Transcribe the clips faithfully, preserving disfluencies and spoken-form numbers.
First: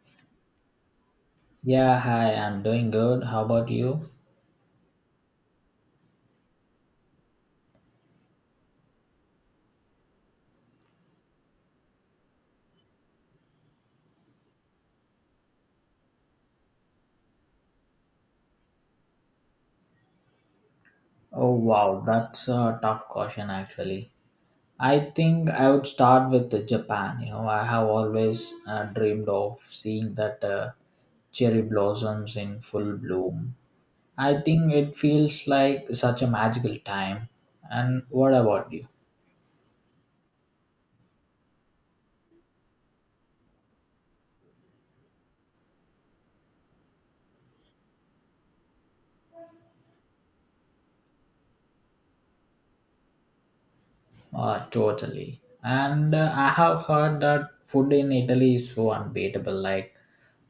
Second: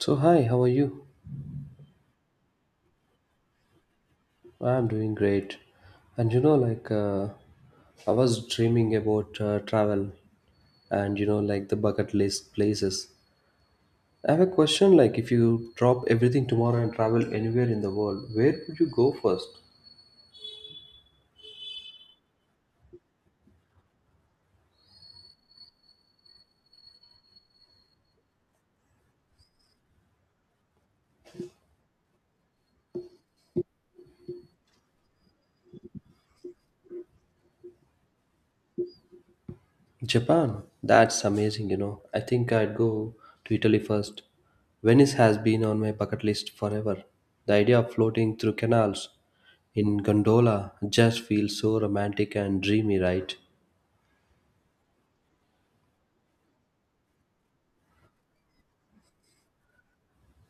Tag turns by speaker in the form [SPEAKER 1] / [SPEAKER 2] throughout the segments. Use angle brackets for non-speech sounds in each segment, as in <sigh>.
[SPEAKER 1] So hi, how are you?
[SPEAKER 2] Yeah, hi, I'm doing good. How about you?
[SPEAKER 1] I'm doing great. And you know, like uh, I was dreaming about uh, travel, and you know, like the bucket list places. I have a question. Like, if you drop everything tomorrow and travel anywhere in the world, where would you go first?
[SPEAKER 2] Oh, wow, that's a tough question actually. I think I would start with the Japan. You know, I have always uh, dreamed of seeing that uh, cherry blossoms in full bloom. I think it feels like such a magical time. And what about you?
[SPEAKER 1] Japan. That's amazing. You know, I think I'd go to Italy first. Venice has been on my bucket list forever. The idea of floating through canals in gondola just feels so romantic and dreamy, right?
[SPEAKER 2] Uh, totally. And uh, I have heard that food in Italy is so unbeatable, like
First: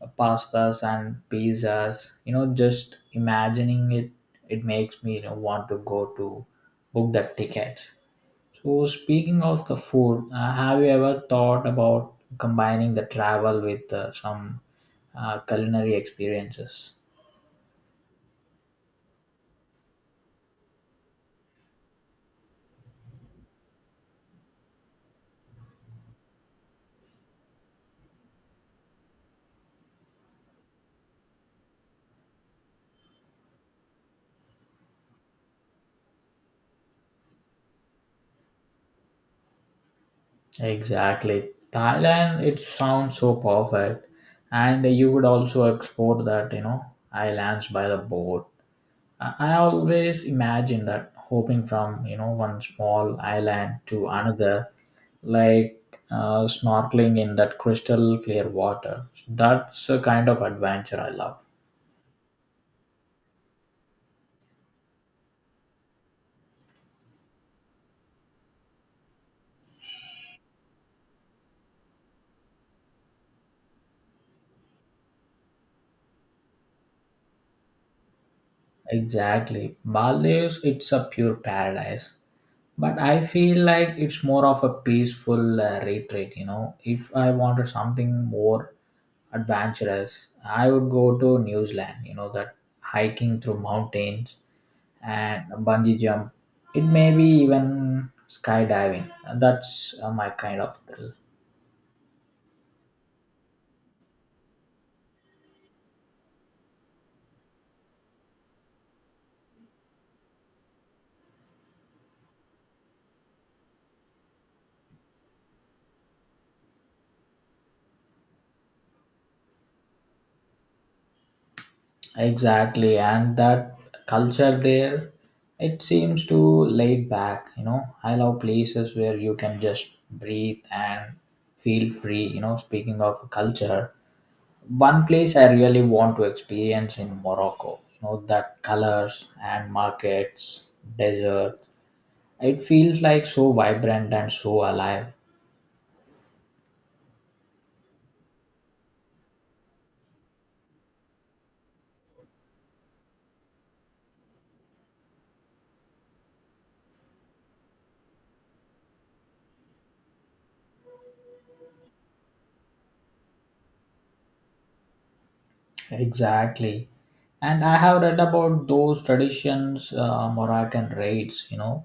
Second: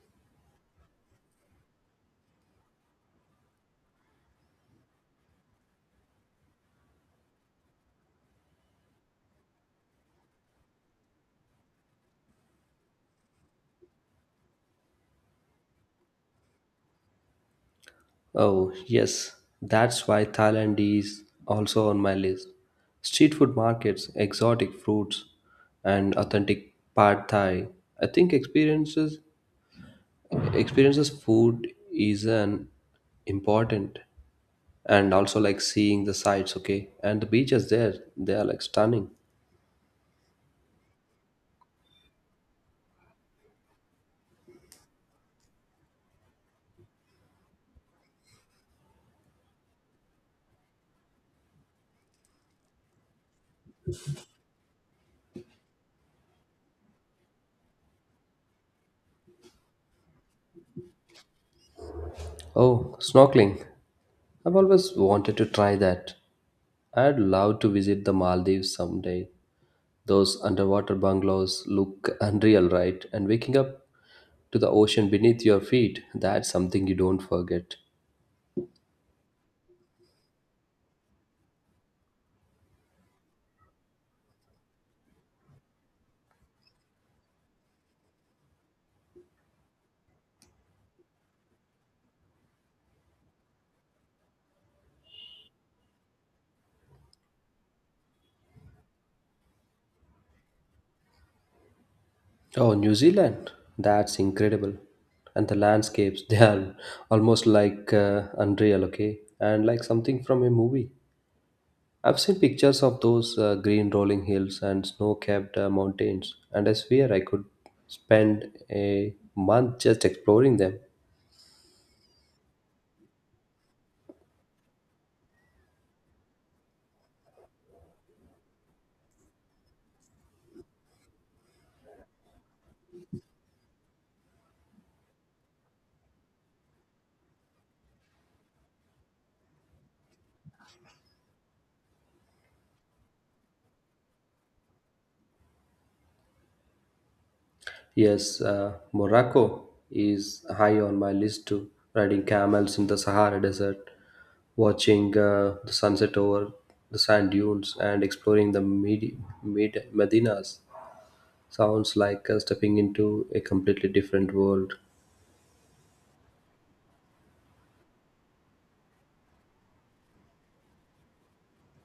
[SPEAKER 2] uh, pastas and pizzas. You know, just imagining it, it makes me, you know, want to go to book that ticket. So, speaking of the food, uh, have you ever thought about combining the travel with uh, some uh, culinary experiences?
[SPEAKER 1] Oh, yes, that's why Thailand is also on my list. Street food markets, exotic fruits, and authentic pad Thai. I think experiences experiences food is an important and also like seeing the sights, okay? And the beaches there, they are like stunning.
[SPEAKER 2] Exactly. Thailand, it sounds so perfect. And you would also explore that, you know, islands by the boat. I I always imagine that hopping from, you know, one small island to another, like uh, snorkeling in that crystal clear water. That's a kind of adventure I love.
[SPEAKER 1] Oh, snorkeling. I've always wanted to try that. I'd love to visit the Maldives someday. Those underwater bungalows look unreal, right? And waking up to the ocean beneath your feet, that's something you don't forget.
[SPEAKER 2] Exactly. Maldives, it's a pure paradise. But I feel like it's more of a peaceful uh, retreat. You know if I wanted something more adventurous, I would go to New Zealand. You know that hiking through mountains and bungee jump, it may be even skydiving. That's uh, my kind of thrill.
[SPEAKER 1] Oh, New Zealand. That's incredible. And the landscapes, <laughs> they are almost like uh, unreal, okay? And like something from a movie. I've seen pictures of those uh, green rolling hills and snow capped mountains, and I swear I could spend a month just exploring them.
[SPEAKER 2] Exactly. And that culture there, it seems to laid back. You know i love places where you can just breathe and feel free. You know speaking of culture, one place I really want to experience in Morocco, you know, that colors and markets, desert. It feels like so vibrant and so alive.
[SPEAKER 1] Yes, uh, Morocco is high on my list too. Riding camels in the Sahara Desert, watching uh, the sunset over the sand dunes, and exploring the Medi- Med- Medinas sounds like uh, stepping into a completely different world.
[SPEAKER 2] Exactly. And I have read about those traditions, uh, Moroccan raids, you know,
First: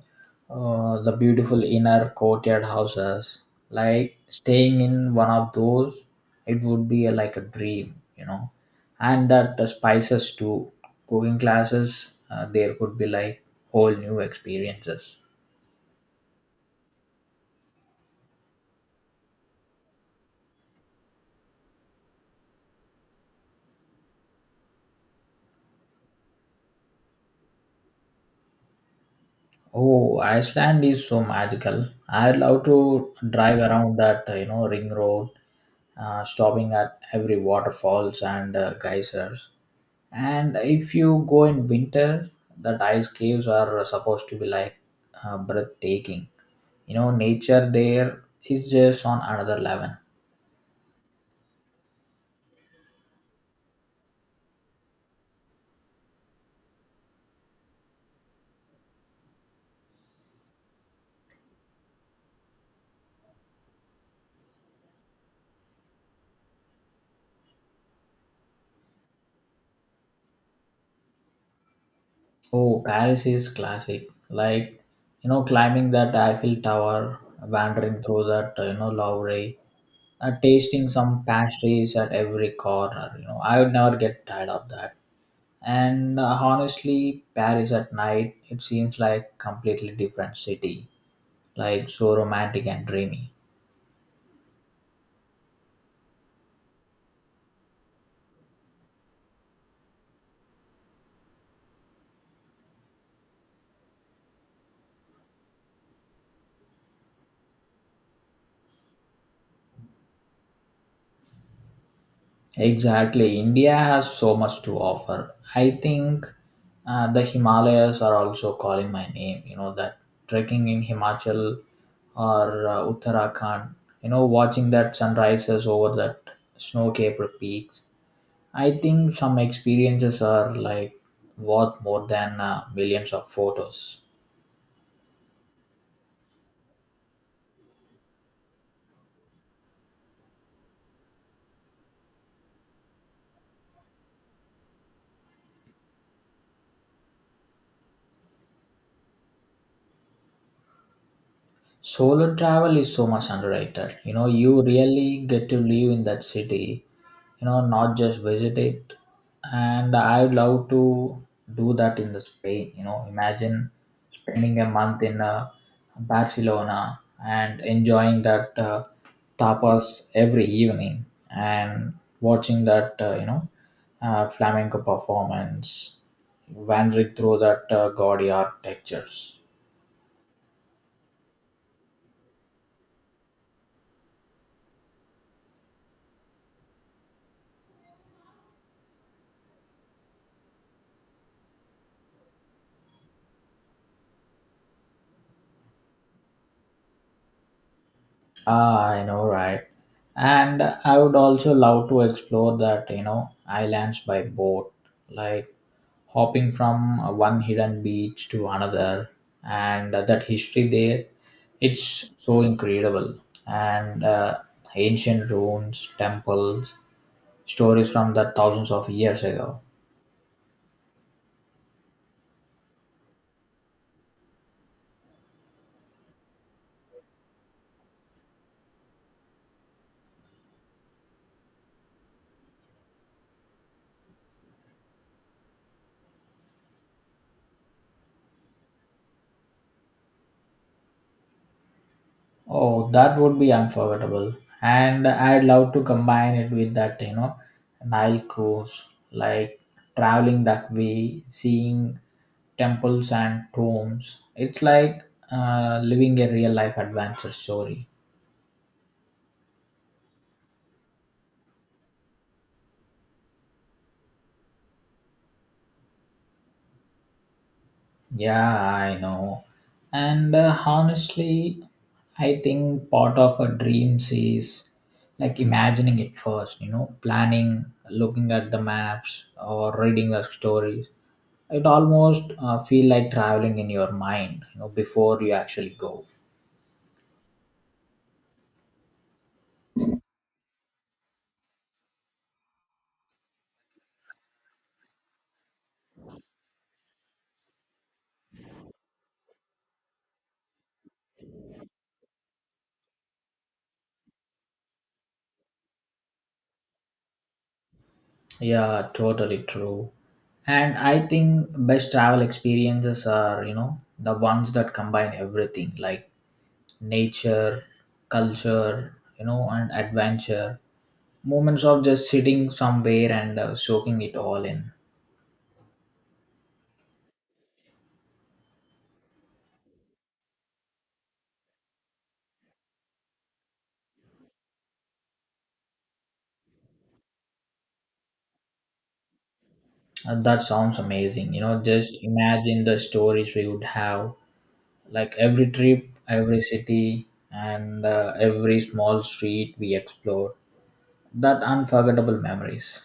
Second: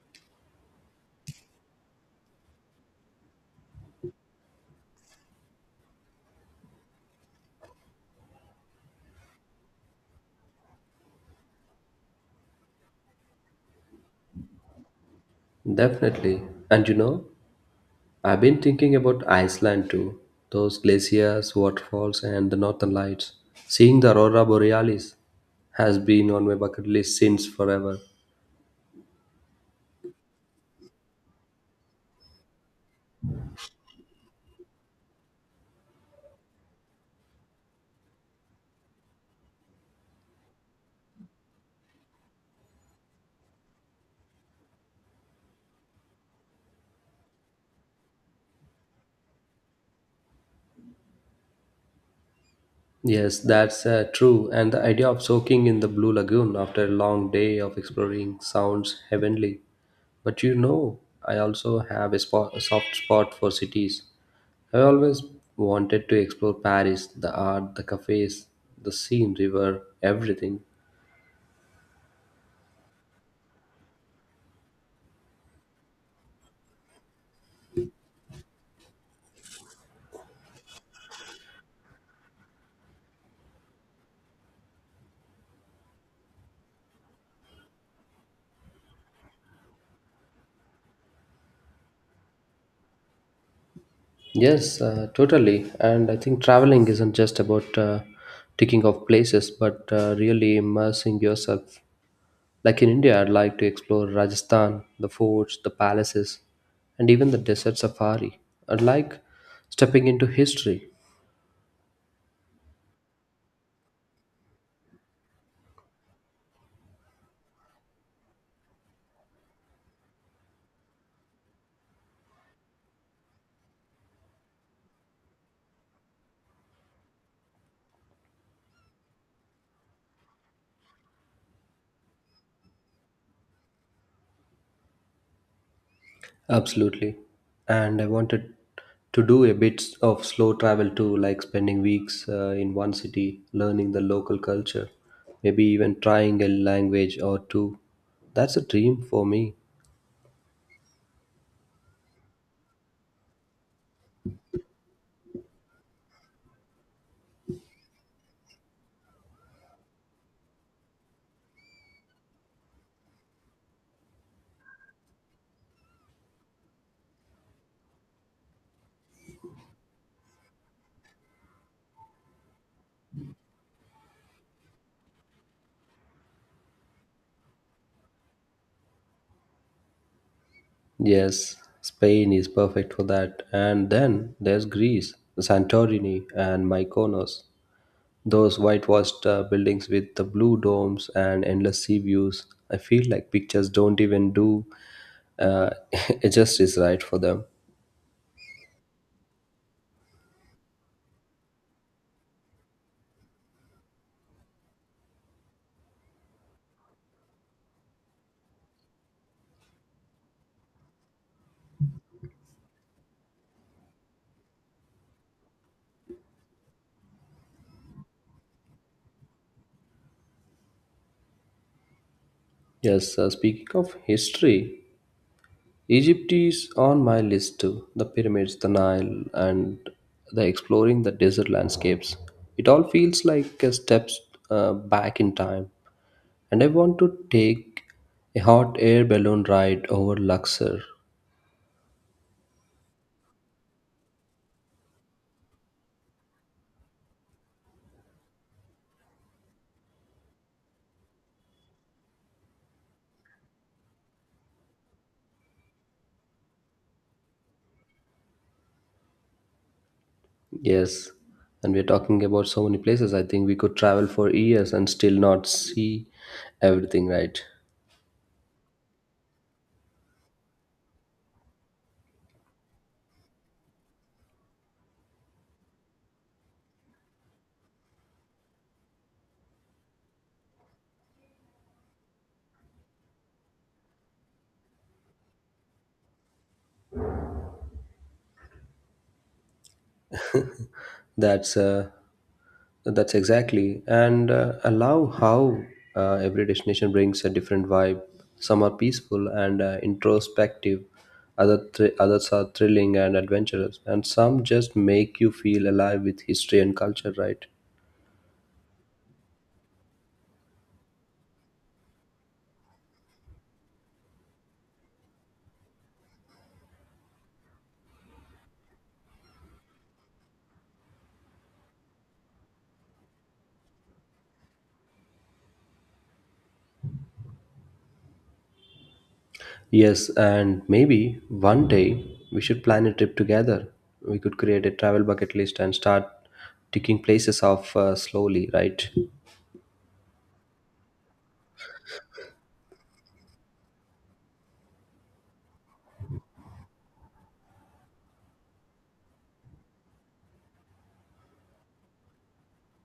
[SPEAKER 2] uh, the beautiful inner courtyard houses. Like staying in one of those, it would be a, like a dream, you know. And that the spices too, cooking classes, uh, there could be like whole new experiences.
[SPEAKER 1] Definitely. And you know, I've been thinking about Iceland too. Those glaciers, waterfalls, and the northern lights. Seeing the aurora borealis has been on my bucket list since forever.
[SPEAKER 2] Oh, Iceland is so magical. I love to drive around that, uh, you know, ring road uh, stopping at every waterfalls and uh, geysers. And if you go in winter, that ice caves are supposed to be like uh, breathtaking. You know, nature there is just on another level.
[SPEAKER 1] Yes, that's uh, true. And the idea of soaking in the blue lagoon after a long day of exploring sounds heavenly. But you know, I also have a, spot, a soft spot for cities. I always wanted to explore Paris, the art, the cafes, the Seine river, everything.
[SPEAKER 2] Oh, Paris is classic. Like, you know, climbing that Eiffel Tower, wandering through that, uh, you know, Louvre, uh, tasting some pastries at every corner. You know, I would never get tired of that. And uh, honestly, Paris at night, it seems like completely different city, like so romantic and dreamy.
[SPEAKER 1] Yes, uh, totally. And I think traveling isn't just about uh, ticking off places, but uh, really immersing yourself. Like in India, I'd like to explore Rajasthan, the forts, the palaces, and even the desert safari. I'd like stepping into history.
[SPEAKER 2] Exactly, India has so much to offer. I think uh, the Himalayas are also calling my name. You know that trekking in Himachal or uh, Uttarakhand. You know, watching that sunrises over that snow-capped peaks. I think some experiences are like worth more than uh, millions of photos.
[SPEAKER 1] Absolutely. And I wanted to do a bit of slow travel too, like spending weeks uh, in one city, learning the local culture, maybe even trying a language or two. That's a dream for me.
[SPEAKER 2] Solo travel is so much underrated. You know, you really get to live in that city, you know, not just visit it. And I'd love to do that in the Spain. You know, imagine spending a month in uh, Barcelona and enjoying that uh, tapas every evening and watching that, uh, you know, uh, flamenco performance, wandering through that uh, gaudy architectures.
[SPEAKER 1] Yes, Spain is perfect for that. And then there's Greece, Santorini, and Mykonos. Those whitewashed uh, buildings with the blue domes and endless sea views. I feel like pictures don't even do uh, <laughs> it justice right for them.
[SPEAKER 2] Ah, I know, right? And I would also love to explore that, you know, islands by boat, like hopping from uh, one hidden beach to another and uh, that history there, it's so incredible and uh, ancient ruins temples, stories from that thousands of years ago.
[SPEAKER 1] Yes, uh, speaking of history, Egypt is on my list too. The pyramids, the Nile, and the exploring the desert landscapes. It all feels like a steps uh, back in time. And I want to take a hot air balloon ride over Luxor.
[SPEAKER 2] Oh, that would be unforgettable. And I'd love to combine it with that, you know, Nile cruise, like traveling that way, seeing temples and tombs. It's like uh, living a real life adventure story.
[SPEAKER 1] Yes. And we're talking about so many places. I think we could travel for years and still not see everything, right?
[SPEAKER 2] Yeah, I know. And uh, honestly, I think part of a dreams is like imagining it first, you know, planning, looking at the maps or reading the stories. It almost uh, feel like traveling in your mind, you know, before you actually go.
[SPEAKER 1] That's uh, that's exactly. And uh, allow how uh, every destination brings a different vibe. Some are peaceful and uh, introspective. Other thr others are thrilling and adventurous, and some just make you feel alive with history and culture, right?
[SPEAKER 2] Yeah, totally true. And I think best travel experiences are, you know, the ones that combine everything, like nature, culture, you know, and adventure, moments of just sitting somewhere and uh, soaking it all in.
[SPEAKER 1] Yes, and maybe one day we should plan a trip together. We could create a travel bucket list and start ticking places off uh, slowly, right?
[SPEAKER 2] Uh, that sounds amazing. You know, just imagine the stories we would have, like every trip, every city, and uh, every small street we explore, that unforgettable memories.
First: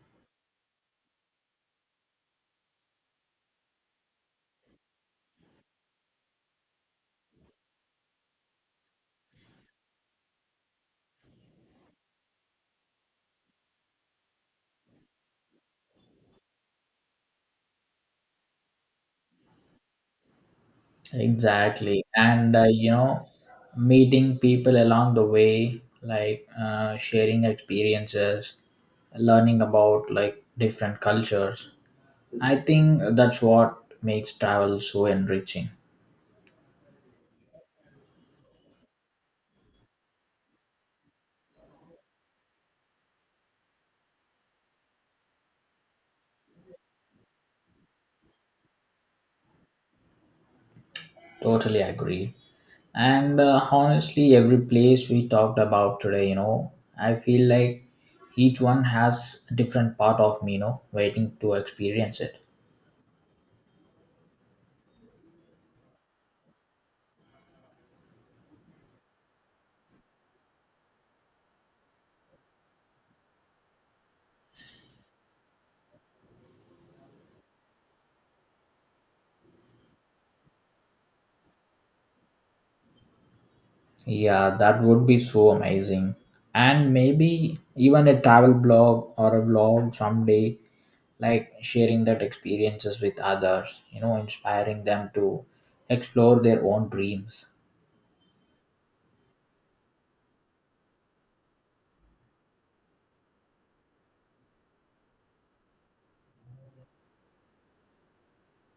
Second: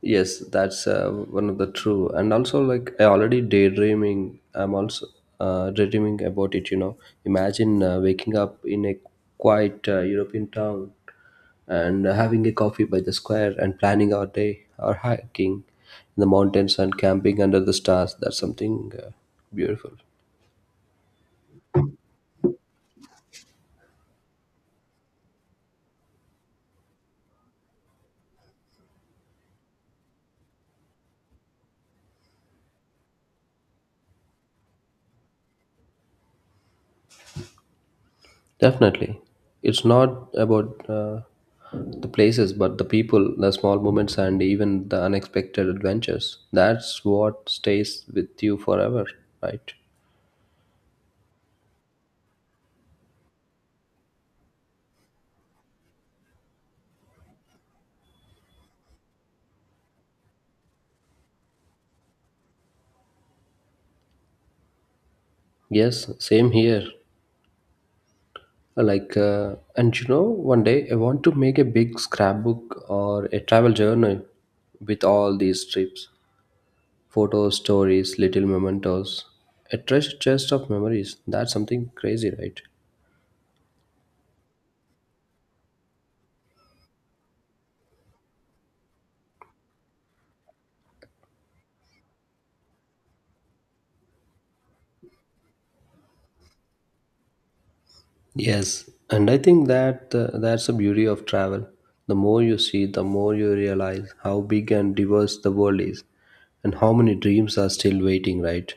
[SPEAKER 1] Yes, that's uh, one of the true. And also, like I already daydreaming. I'm also uh, daydreaming about it. You know, imagine uh, waking up in a quiet uh, European town and having a coffee by the square and planning our day, our hiking in the mountains and camping under the stars. That's something uh, beautiful.
[SPEAKER 2] Exactly. And uh, you know, meeting people along the way, like uh, sharing experiences, learning about like different cultures. I think that's what makes travel so enriching.
[SPEAKER 1] Definitely. It's not about uh, the places, but the people, the small moments, and even the unexpected adventures. That's what stays with you forever, right?
[SPEAKER 2] Totally agree. And uh, honestly, every place we talked about today, you know, I feel like each one has a different part of me, you know, waiting to experience it.
[SPEAKER 1] Yes, same here. Like, uh, and you know, one day I want to make a big scrapbook or a travel journal with all these trips, photos, stories, little mementos, a treasure chest of memories. That's something crazy, right?
[SPEAKER 2] Yeah, that would be so amazing. And maybe even a travel blog or a vlog someday, like sharing that experiences with others, you know, inspiring them to explore their own dreams.
[SPEAKER 1] Yes, and I think that uh, that's the beauty of travel. The more you see, the more you realize how big and diverse the world is, and how many dreams are still waiting, right?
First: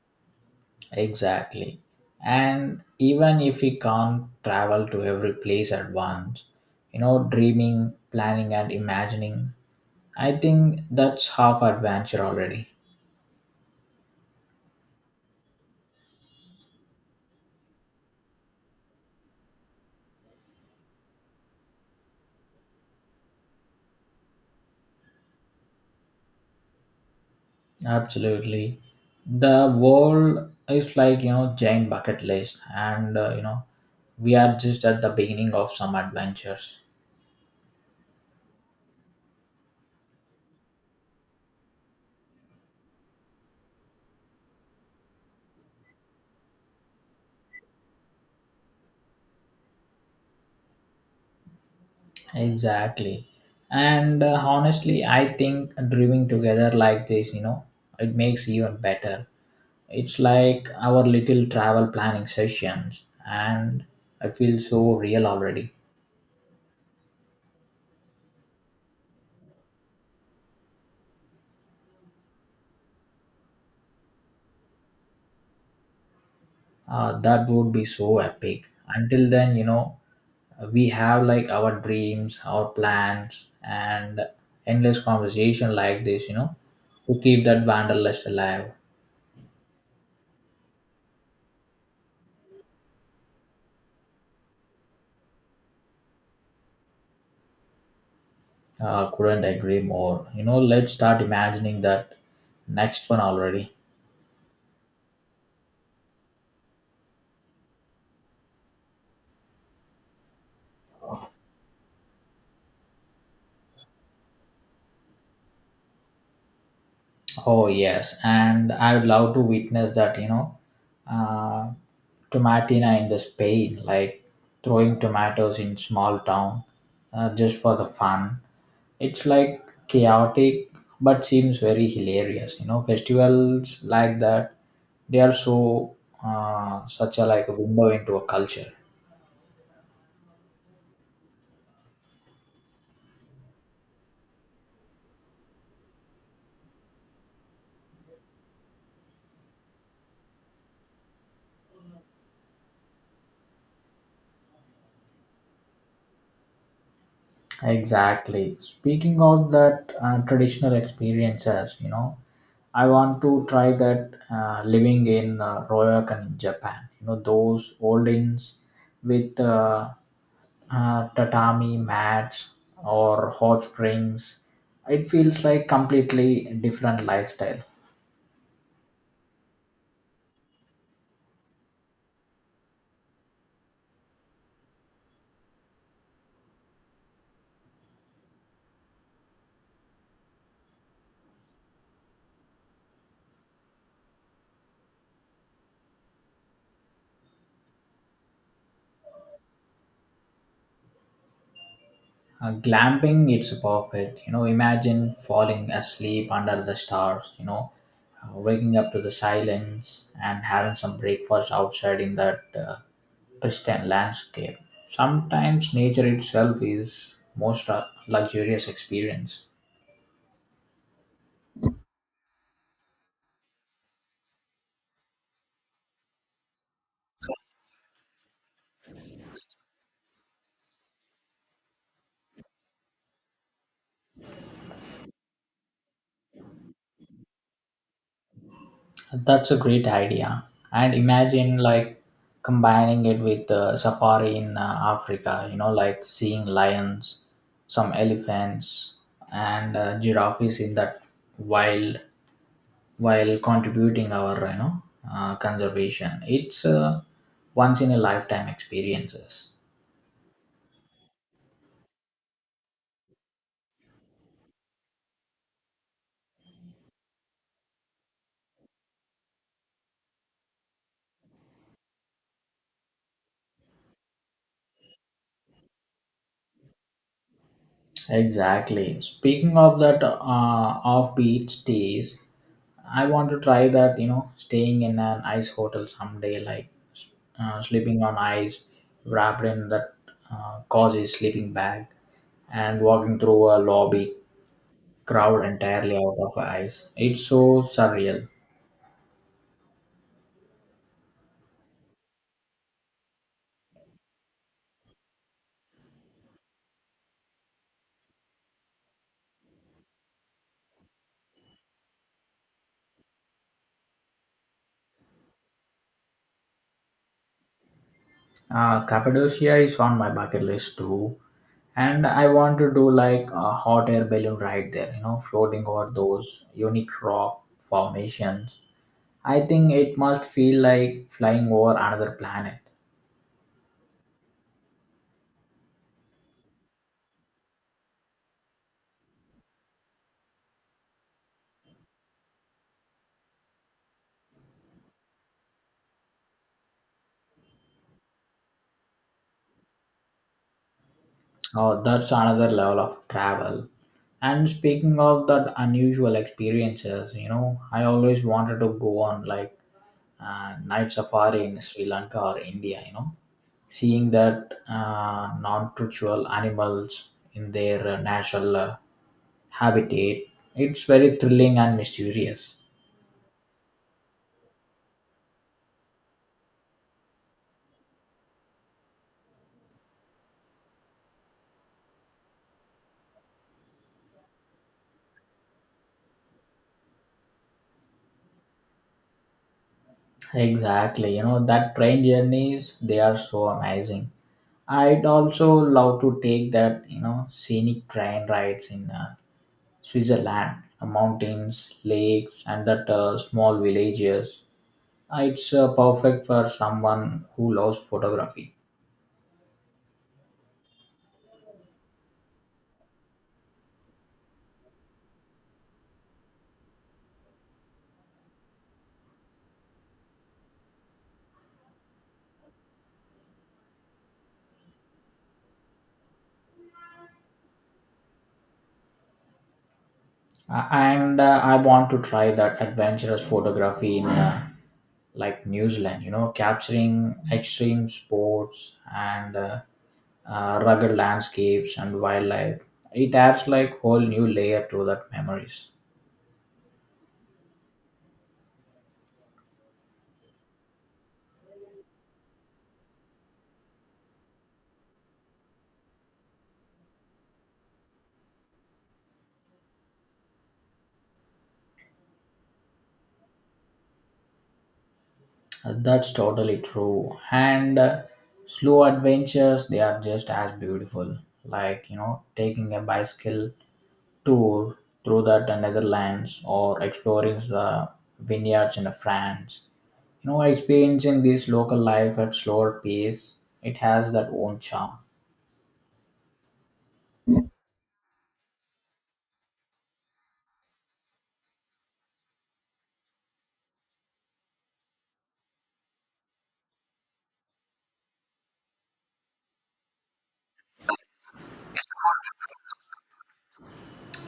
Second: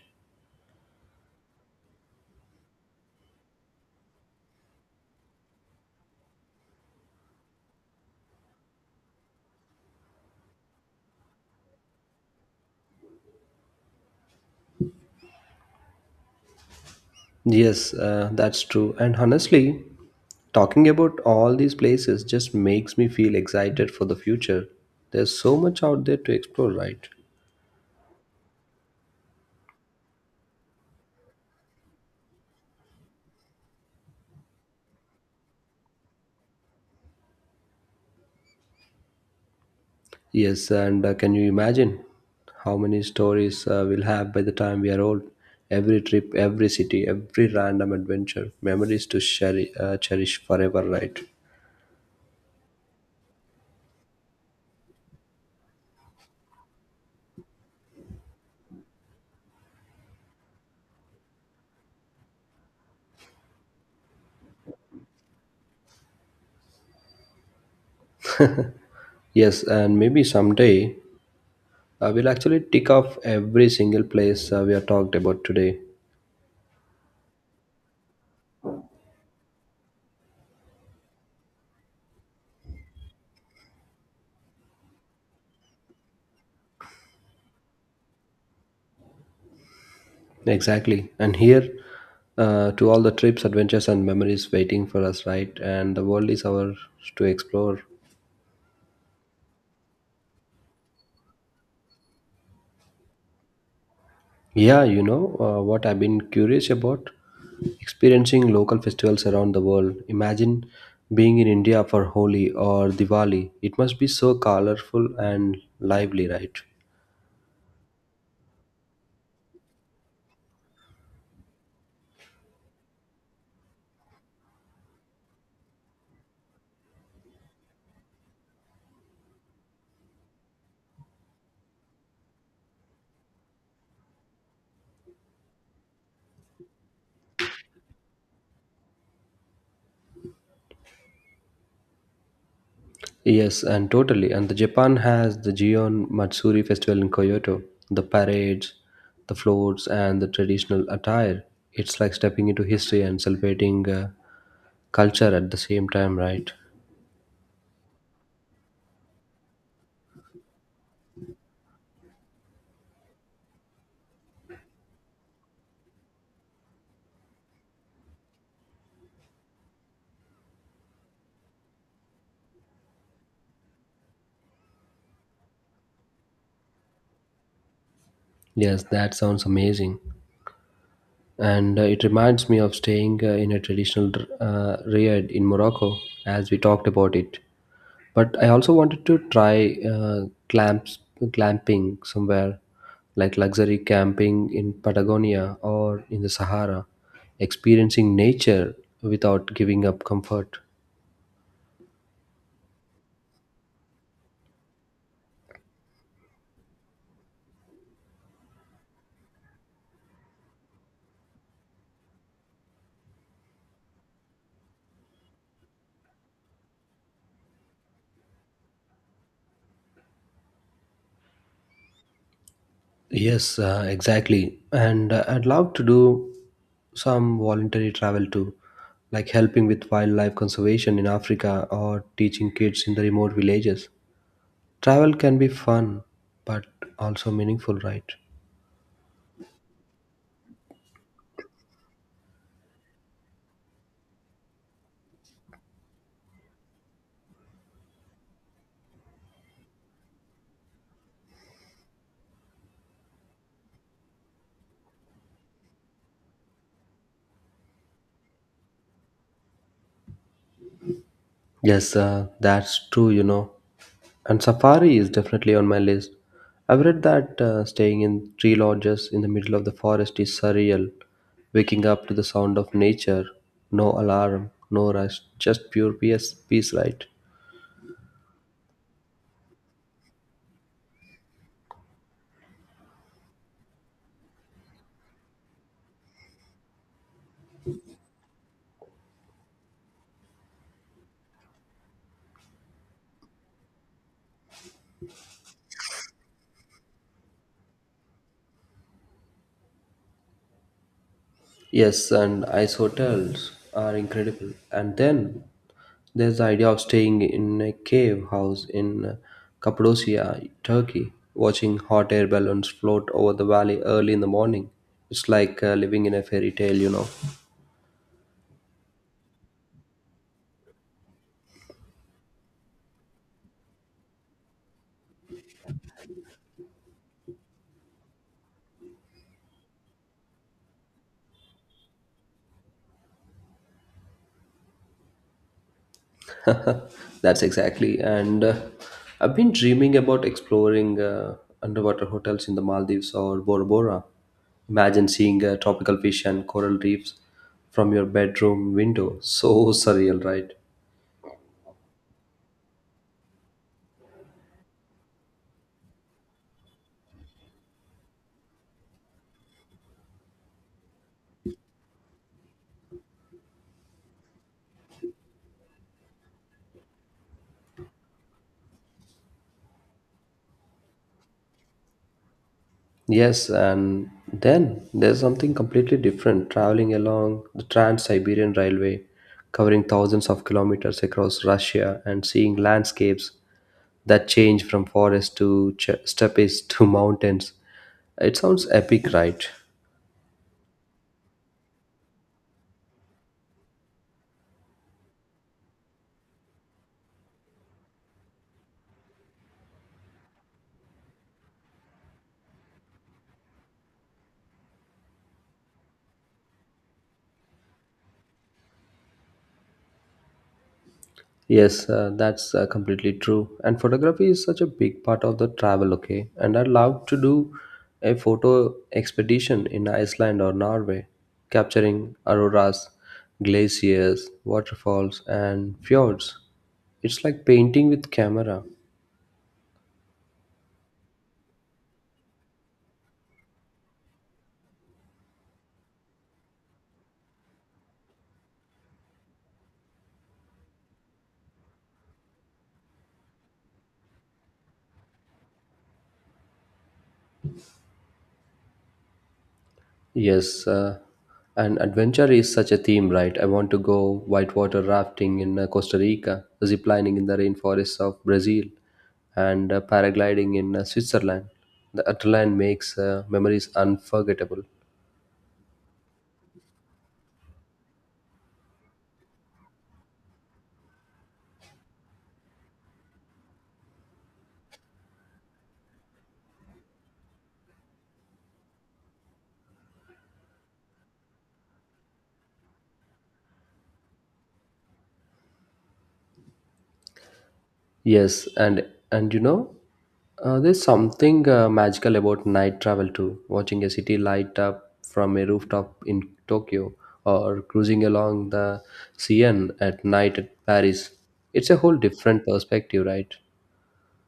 [SPEAKER 2] Exactly. And even if we can't travel to every place at once, you know, dreaming, planning, and imagining, I think that's half adventure already.
[SPEAKER 1] Yes, uh, that's true. And honestly, talking about all these places just makes me feel excited for the future. There's so much out there to explore, right?
[SPEAKER 2] Absolutely. The world is like, you know, giant bucket list, and, uh, you know, we are just at the beginning of some adventures.
[SPEAKER 1] Yes, and uh, can you imagine how many stories uh, we'll have by the time we are old? Every trip, every city, every random adventure, memories to cheri- uh, cherish forever, right?
[SPEAKER 2] Exactly. And uh, honestly, I think dreaming together like this, you know, it makes even better. It's like our little travel planning sessions, and I feel so real already.
[SPEAKER 1] Yes, and maybe someday uh, we'll actually tick off every single place uh, we have talked about today.
[SPEAKER 2] Uh, that would be so epic. Until then, you know, we have like our dreams, our plans, and endless conversation like this, you know, to keep that wanderlust alive.
[SPEAKER 1] Exactly. And here uh, to all the trips, adventures, and memories waiting for us, right? And the world is ours to explore.
[SPEAKER 2] Uh, couldn't agree more. You know, let's start imagining that next one already.
[SPEAKER 1] Yeah, you know uh, what I've been curious about? Experiencing local festivals around the world. Imagine being in India for Holi or Diwali. It must be so colorful and lively, right?
[SPEAKER 2] Oh yes, and I would love to witness that. You know, uh, tomatina in the Spain, like throwing tomatoes in small town, uh, just for the fun. It's like chaotic, but seems very hilarious. You know, festivals like that, they are so uh, such a like a window into a culture.
[SPEAKER 1] Yes, and totally. And the Japan has the Gion Matsuri festival in Kyoto. The parades, the floats, and the traditional attire. It's like stepping into history and celebrating uh, culture at the same time, right?
[SPEAKER 2] Exactly. Speaking of that uh, traditional experiences, you know, I want to try that uh, living in uh, Ryokan, Japan. You know those old inns with uh, uh, tatami mats or hot springs. It feels like completely different lifestyle.
[SPEAKER 1] Yes, that sounds amazing. And uh, it reminds me of staying uh, in a traditional uh, riad in Morocco, as we talked about it. But I also wanted to try uh, clamps, clamping somewhere, like luxury camping in Patagonia or in the Sahara, experiencing nature without giving up comfort.
[SPEAKER 2] Uh, glamping, it's perfect. You know, imagine falling asleep under the stars, you know, uh, waking up to the silence and having some breakfast outside in that uh, pristine landscape. Sometimes nature itself is most uh, luxurious experience.
[SPEAKER 1] Yes, uh, exactly. And uh, I'd love to do some voluntary travel too, like helping with wildlife conservation in Africa or teaching kids in the remote villages. Travel can be fun, but also meaningful, right?
[SPEAKER 2] That's a great idea. And imagine like combining it with uh, safari in uh, Africa, you know, like seeing lions, some elephants, and uh, giraffes in that wild while contributing our, you know, uh, conservation. It's a once in a lifetime experiences.
[SPEAKER 1] Yes, uh, that's true, you know. And safari is definitely on my list. I've read that uh, staying in tree lodges in the middle of the forest is surreal. Waking up to the sound of nature, no alarm, no rush, just pure peace, peace right?
[SPEAKER 2] Exactly. Speaking of that uh, offbeat stays, I want to try that, you know, staying in an ice hotel someday, like uh, sleeping on ice, wrapped in that uh, cozy sleeping bag, and walking through a lobby crowd entirely out of ice. It's so surreal.
[SPEAKER 1] Yes, and ice hotels are incredible. And then there's the idea of staying in a cave house in Cappadocia, Turkey, watching hot air balloons float over the valley early in the morning. It's like uh, living in a fairy tale, you know.
[SPEAKER 2] Uh, Cappadocia is on my bucket list too, and I want to do like a hot air balloon ride there, you know, floating over those unique rock formations. I think it must feel like flying over another planet.
[SPEAKER 1] <laughs> That's exactly. And uh, I've been dreaming about exploring uh, underwater hotels in the Maldives or Bora Bora. Imagine seeing uh, tropical fish and coral reefs from your bedroom window. <laughs> So surreal, right?
[SPEAKER 2] Oh, that's another level of travel. And speaking of that unusual experiences, you know, I always wanted to go on like uh, night safari in Sri Lanka or India, you know, seeing that uh, non-tritual animals in their uh, natural uh, habitat, it's very thrilling and mysterious.
[SPEAKER 1] Yes, and then there's something completely different traveling along the Trans Siberian Railway, covering thousands of kilometers across Russia and seeing landscapes that change from forest to ch- steppes to <laughs> mountains. It sounds epic, right?
[SPEAKER 2] Exactly, you know, that train journeys, they are so amazing. I'd also love to take that, you know, scenic train rides in uh, Switzerland, uh, mountains, lakes, and that uh, small villages. Uh, It's uh, perfect for someone who loves photography.
[SPEAKER 1] Yes, uh, that's uh, completely true. And photography is such a big part of the travel, okay? And I'd love to do a photo expedition in Iceland or Norway, capturing auroras, glaciers, waterfalls, and fjords. It's like painting with camera.
[SPEAKER 2] Uh, and uh, I want to try that adventurous photography in uh, like New Zealand, you know, capturing extreme sports and uh, uh, rugged landscapes and wildlife. It adds like whole new layer to that memories.
[SPEAKER 1] Yes, uh, and adventure is such a theme, right? I want to go whitewater rafting in uh, Costa Rica, zip lining in the rainforests of Brazil, and uh, paragliding in uh, Switzerland. The adrenaline makes uh, memories unforgettable.
[SPEAKER 2] Uh, That's totally true. And uh, slow adventures, they are just as beautiful. Like, you know, taking a bicycle tour through the Netherlands or exploring the vineyards in France. You know, experiencing this local life at slower pace, it has that own charm.
[SPEAKER 1] Yes, and and you know, uh, there's something uh, magical about night travel too. Watching a city light up from a rooftop in Tokyo, or cruising along the Seine at night at Paris, it's a whole different perspective, right?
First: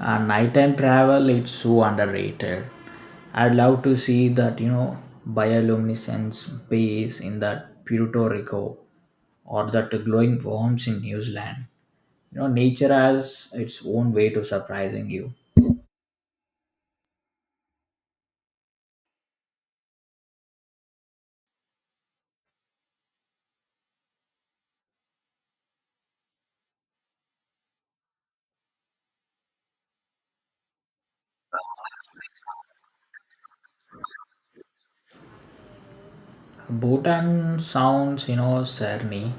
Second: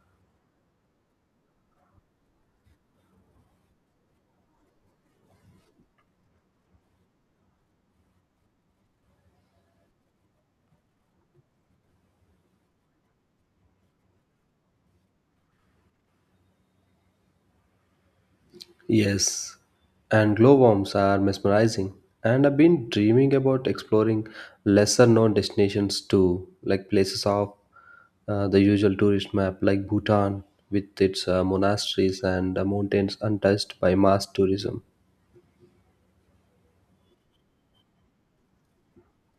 [SPEAKER 2] And nighttime travel, it's so underrated. I'd love to see that, you know, bioluminescence base in that Puerto Rico or that glowing worms in New Zealand. You know, nature has its own way to surprising you.
[SPEAKER 1] Yes, and glowworms are mesmerizing. And I've been dreaming about exploring lesser known destinations too, like places off uh, the usual tourist map, like Bhutan with its uh, monasteries and uh, mountains untouched by mass tourism.
[SPEAKER 2] Bhutan sounds, you know, serene,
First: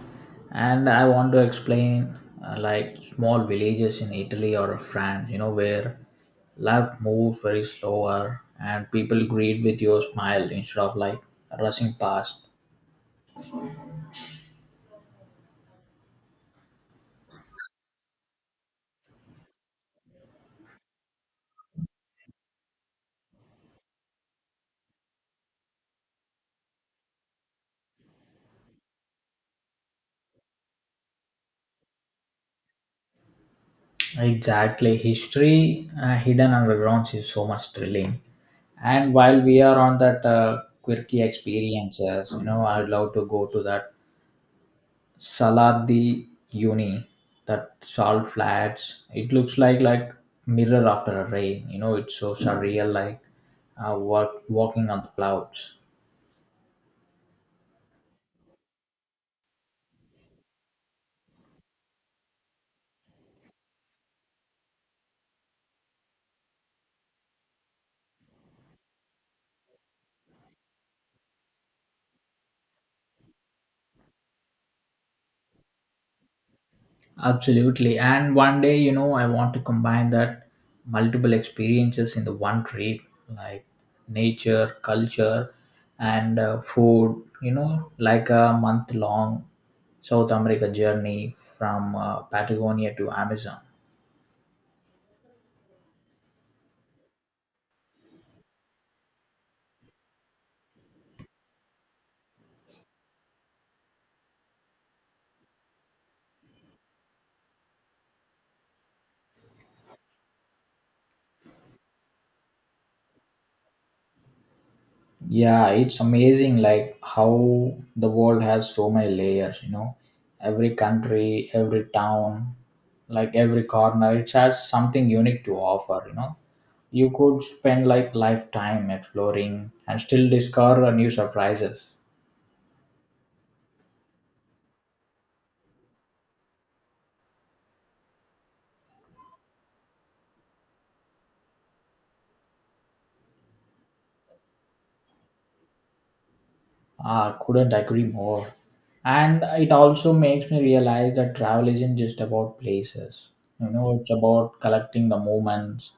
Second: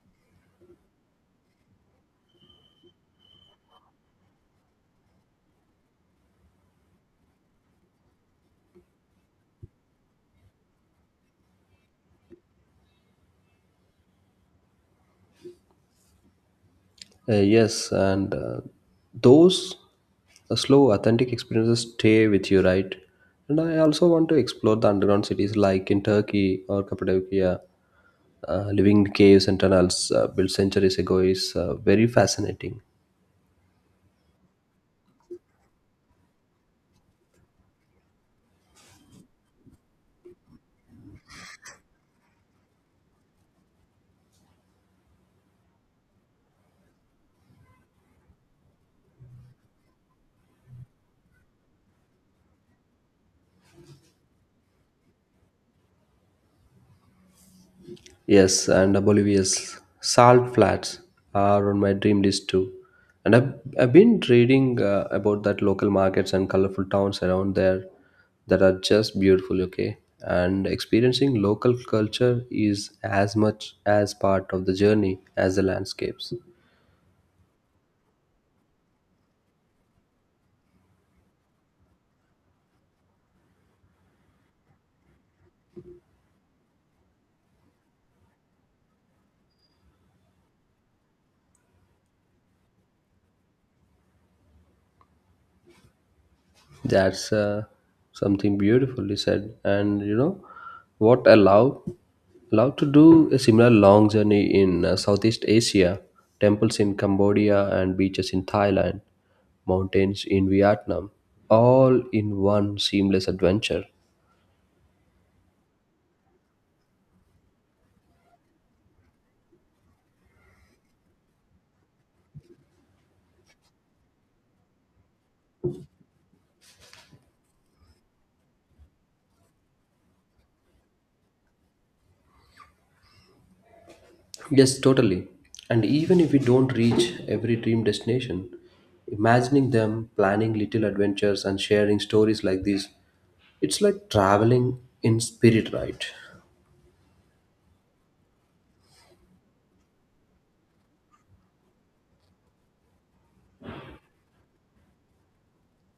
[SPEAKER 2] and I want to explain uh, like small villages in Italy or France, you know, where life moves very slower and people greet with your smile instead of like rushing past.
[SPEAKER 1] Uh, yes, and uh, those uh, slow, authentic experiences stay with you, right? And I also want to explore the underground cities like in Turkey or Cappadocia. Uh, living in caves and tunnels uh, built centuries ago is uh, very fascinating.
[SPEAKER 2] Exactly. History uh, hidden underground is so much thrilling. And while we are on that uh, quirky experiences, you know, I'd love to go to that Saladi Uni, that salt flats. It looks like like mirror after a rain. You know, it's so surreal, like uh, walk, walking on the clouds.
[SPEAKER 1] Yes, and Bolivia's salt flats are on my dream list too. And I've, I've been reading uh, about that local markets and colorful towns around there that are just beautiful, okay? And experiencing local culture is as much as part of the journey as the landscapes.
[SPEAKER 2] Absolutely. And one day, you know, I want to combine that multiple experiences in the one trip, like nature, culture, and uh, food, you know, like a month long South America journey from uh, Patagonia to Amazon.
[SPEAKER 1] That's uh, something beautifully said. And you know what I love? Love to do a similar long journey in uh, Southeast Asia, temples in Cambodia and beaches in Thailand, mountains in Vietnam, all in one seamless adventure.
[SPEAKER 2] Yeah, it's amazing like how the world has so many layers, you know. Every country, every town, like every corner, it has something unique to offer, you know. You could spend like lifetime exploring and still discover new surprises.
[SPEAKER 1] Yes, totally. And even if we don't reach every dream destination, imagining them, planning little adventures, and sharing stories like this, it's like traveling in spirit, right?
[SPEAKER 2] I couldn't agree more. And it also makes me realize that travel isn't just about places. You know, it's about collecting the moments,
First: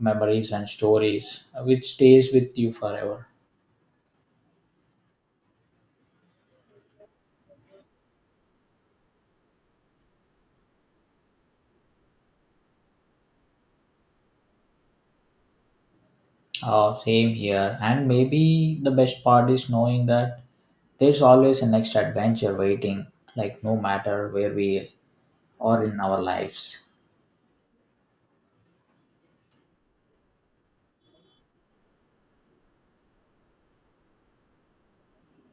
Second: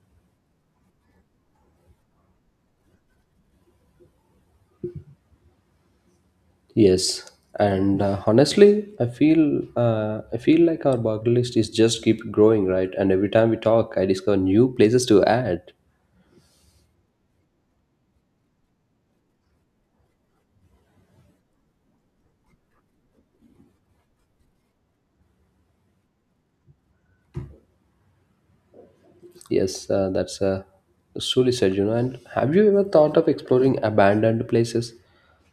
[SPEAKER 2] memories, and stories uh, which stays with you forever.
[SPEAKER 1] Yes, and uh, honestly, I feel uh, I feel like our bucket list is just keep growing, right? And every time we talk, I discover new places to add.
[SPEAKER 2] Oh, same here. And maybe the best part is knowing that there's always a next adventure waiting, like no matter where we are in our lives.
[SPEAKER 1] Yes, uh, that's uh, truly said, you know. And have you ever thought of exploring abandoned places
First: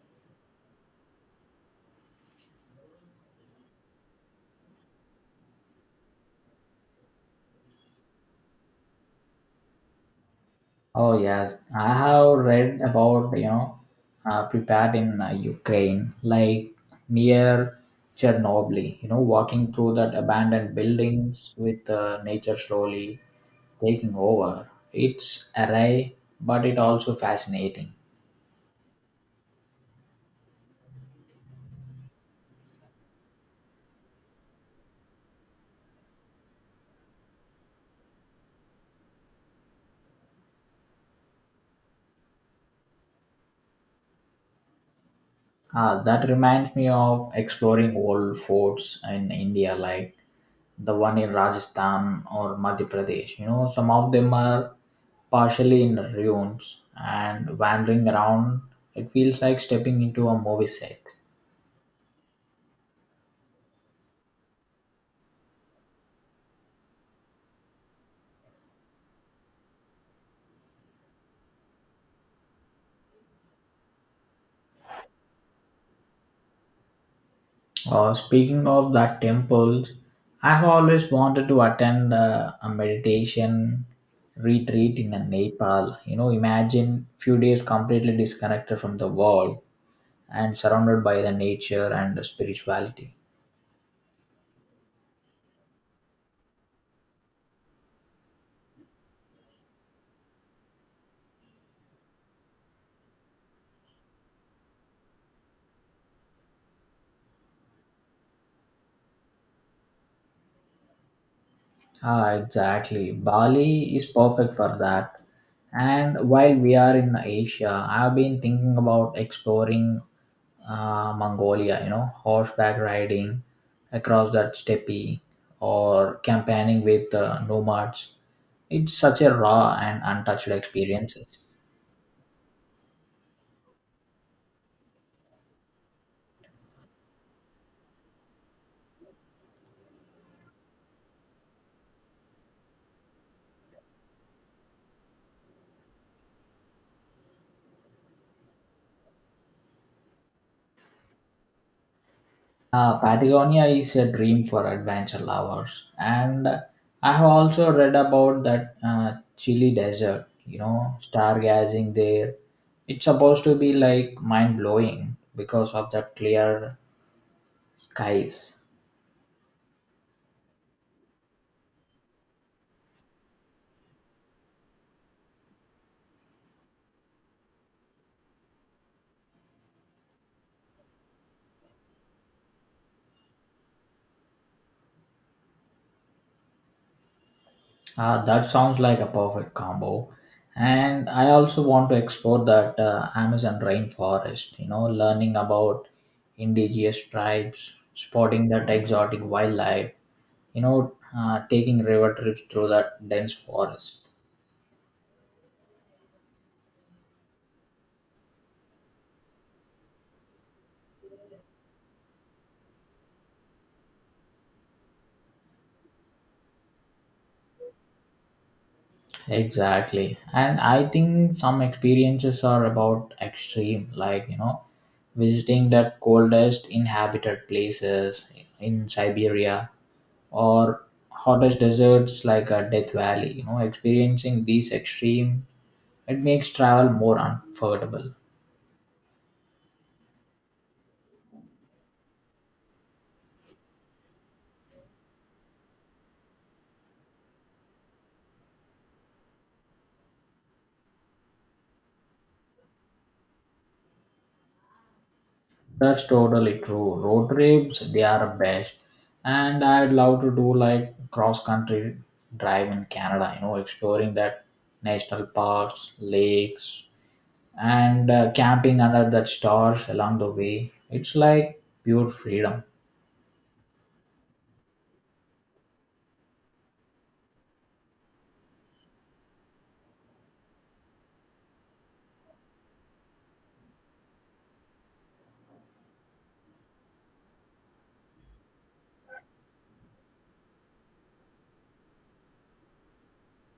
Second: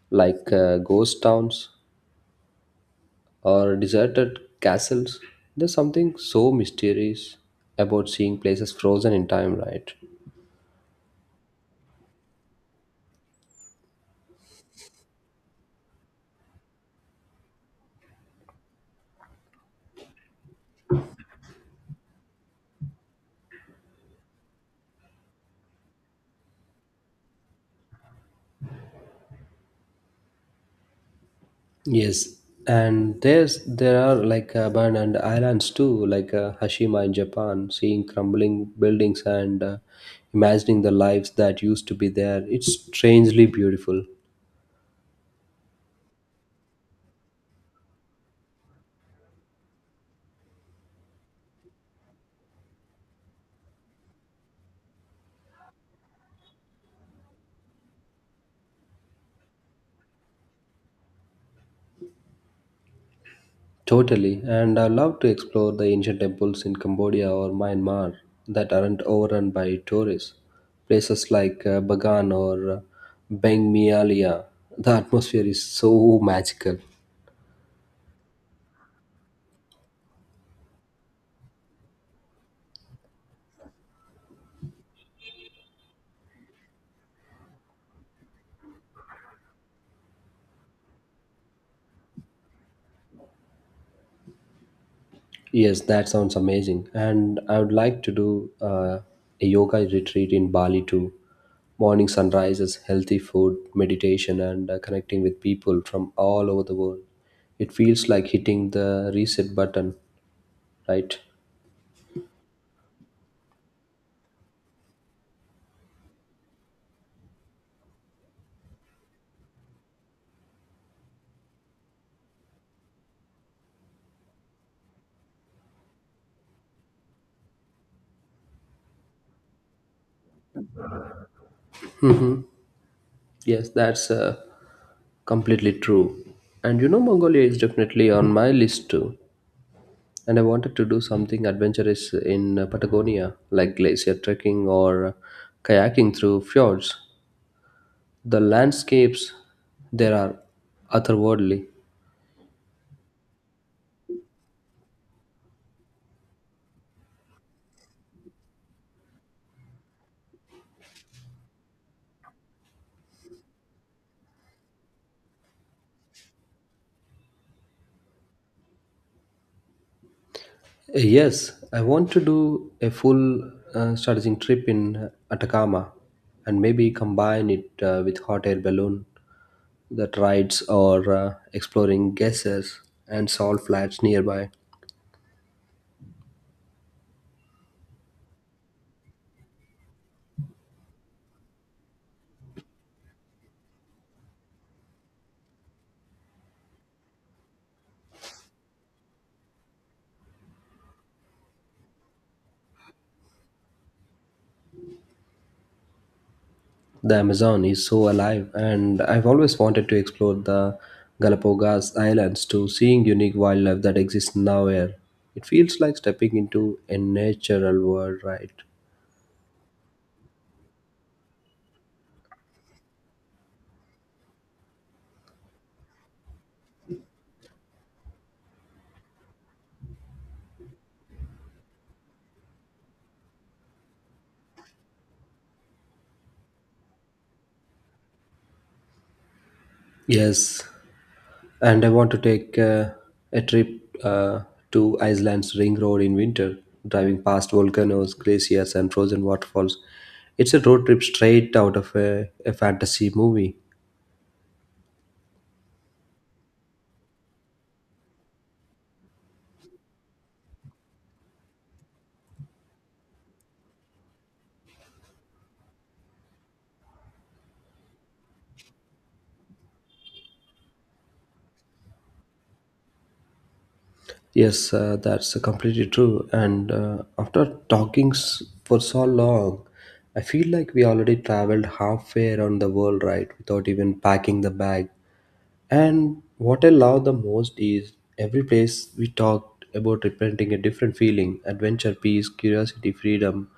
[SPEAKER 1] like uh, ghost towns or deserted castles? There's something so mysterious about seeing places frozen in time, right?
[SPEAKER 2] Oh yes, I have read about you know uh, prepared in uh, Ukraine, like near Chernobyl. You know, walking through that abandoned buildings with uh, nature slowly taking over. It's array, but it also fascinating.
[SPEAKER 1] Yes, and there's there are like abandoned islands too, like uh, Hashima in Japan, seeing crumbling buildings and uh, imagining the lives that used to be there. It's strangely beautiful,
[SPEAKER 2] Ah, that reminds me of exploring old forts in India, like the one in Rajasthan or Madhya Pradesh. You know, some of them are partially in ruins and wandering around. It feels like stepping into a movie set.
[SPEAKER 1] totally. And I love to explore the ancient temples in Cambodia or Myanmar that aren't overrun by tourists. Places like uh, Bagan or uh, Bang Mialia, the atmosphere is so magical.
[SPEAKER 2] Uh, speaking of that temples, I have always wanted to attend uh, a meditation retreat in uh, Nepal. You know, imagine few days completely disconnected from the world and surrounded by the nature and the spirituality.
[SPEAKER 1] Yes, that sounds amazing. And I would like to do uh, a yoga retreat in Bali too. Morning sunrises, healthy food, meditation, and uh, connecting with people from all over the world. It feels like hitting the reset button, right?
[SPEAKER 2] Ah, exactly. Bali is perfect for that. And while we are in Asia, I've been thinking about exploring uh, Mongolia, you know, horseback riding across that steppe or campaigning with uh, nomads. It's such a raw and untouched experience.
[SPEAKER 1] Yes, that's uh, completely true. And you know, Mongolia is definitely on my list too. And I wanted to do something adventurous in uh, Patagonia, like glacier trekking or uh, kayaking through fjords. The landscapes there are otherworldly.
[SPEAKER 2] Uh, Patagonia is a dream for adventure lovers, and I have also read about that uh, Chile desert. You know, stargazing there. It's supposed to be like mind blowing because of the clear skies.
[SPEAKER 1] Eh, yes, I want to do a full uh, strategic trip in Atacama and maybe combine it uh, with hot air balloon that rides or uh, exploring geysers and salt flats nearby.
[SPEAKER 2] Uh, that sounds like a perfect combo. And I also want to explore that uh, Amazon rainforest. You know, learning about indigenous tribes, spotting that exotic wildlife, you know, uh, taking river trips through that dense forest.
[SPEAKER 1] The Amazon is so alive, and I've always wanted to explore the Galapagos Islands to seeing unique wildlife that exists nowhere. It feels like stepping into a natural world, right?
[SPEAKER 2] Exactly. And I think some experiences are about extreme, like, you know, visiting that coldest inhabited places in Siberia or hottest deserts like uh, Death Valley. You know, experiencing these extreme, it makes travel more unforgettable.
[SPEAKER 1] Yes, and I want to take uh, a trip uh, to Iceland's Ring Road in winter, driving past volcanoes, glaciers, and frozen waterfalls. It's a road trip straight out of a, a fantasy movie.
[SPEAKER 2] That's totally true. Road trips, they are best. And I'd love to do like cross country drive in Canada, you know, exploring that national parks, lakes, and uh, camping under the stars along the way. It's like pure freedom.
[SPEAKER 1] Yes, uh, that's completely true. And uh, after talking s- for so long, I feel like we already traveled halfway around the world, right? Without even packing the bag. And what I love the most is every place we talked about representing a different feeling adventure, peace, curiosity, freedom.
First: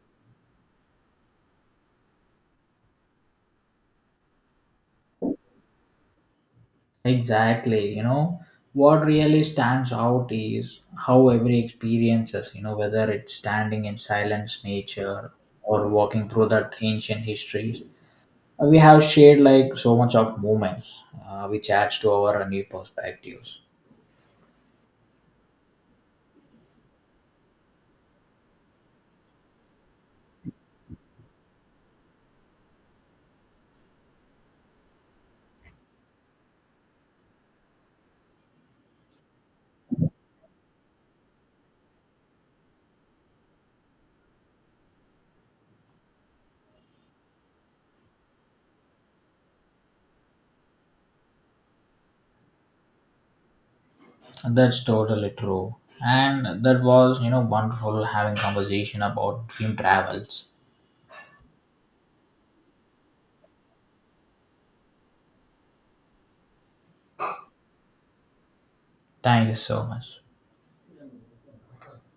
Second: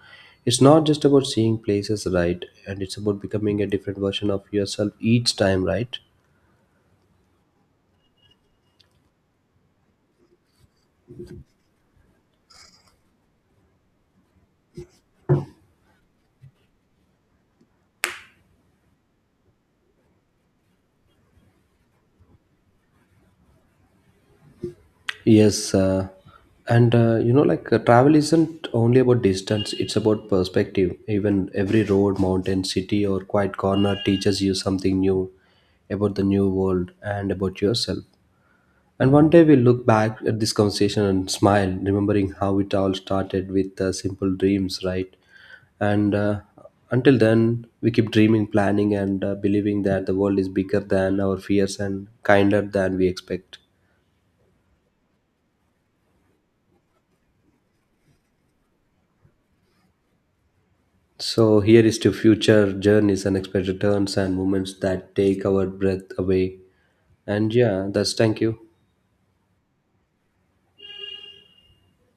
[SPEAKER 1] It's not just about seeing places right, and it's about becoming a different version of yourself each time, right?
[SPEAKER 2] Exactly, you know, what really stands out is how every experiences, you know, whether it's standing in silence nature or walking through that ancient history. Uh, we have shared like so much of moments, uh, which adds to our new perspectives.
[SPEAKER 1] Yes, uh, and uh, you know, like uh, travel isn't only about distance, it's about perspective. Even every road, mountain, city, or quiet corner teaches you something new about the new world and about yourself. And one day we'll look back at this conversation and smile, remembering how it all started with uh, simple dreams, right? And uh, until then, we keep dreaming, planning, and uh, believing that the world is bigger than our fears and kinder than we expect.
[SPEAKER 2] That's totally true, and that was, you know, wonderful having conversation about dream travels.
[SPEAKER 1] So here is to future journeys, unexpected turns, and moments that take our breath away. And yeah, that's thank you.
[SPEAKER 2] Thank you so much.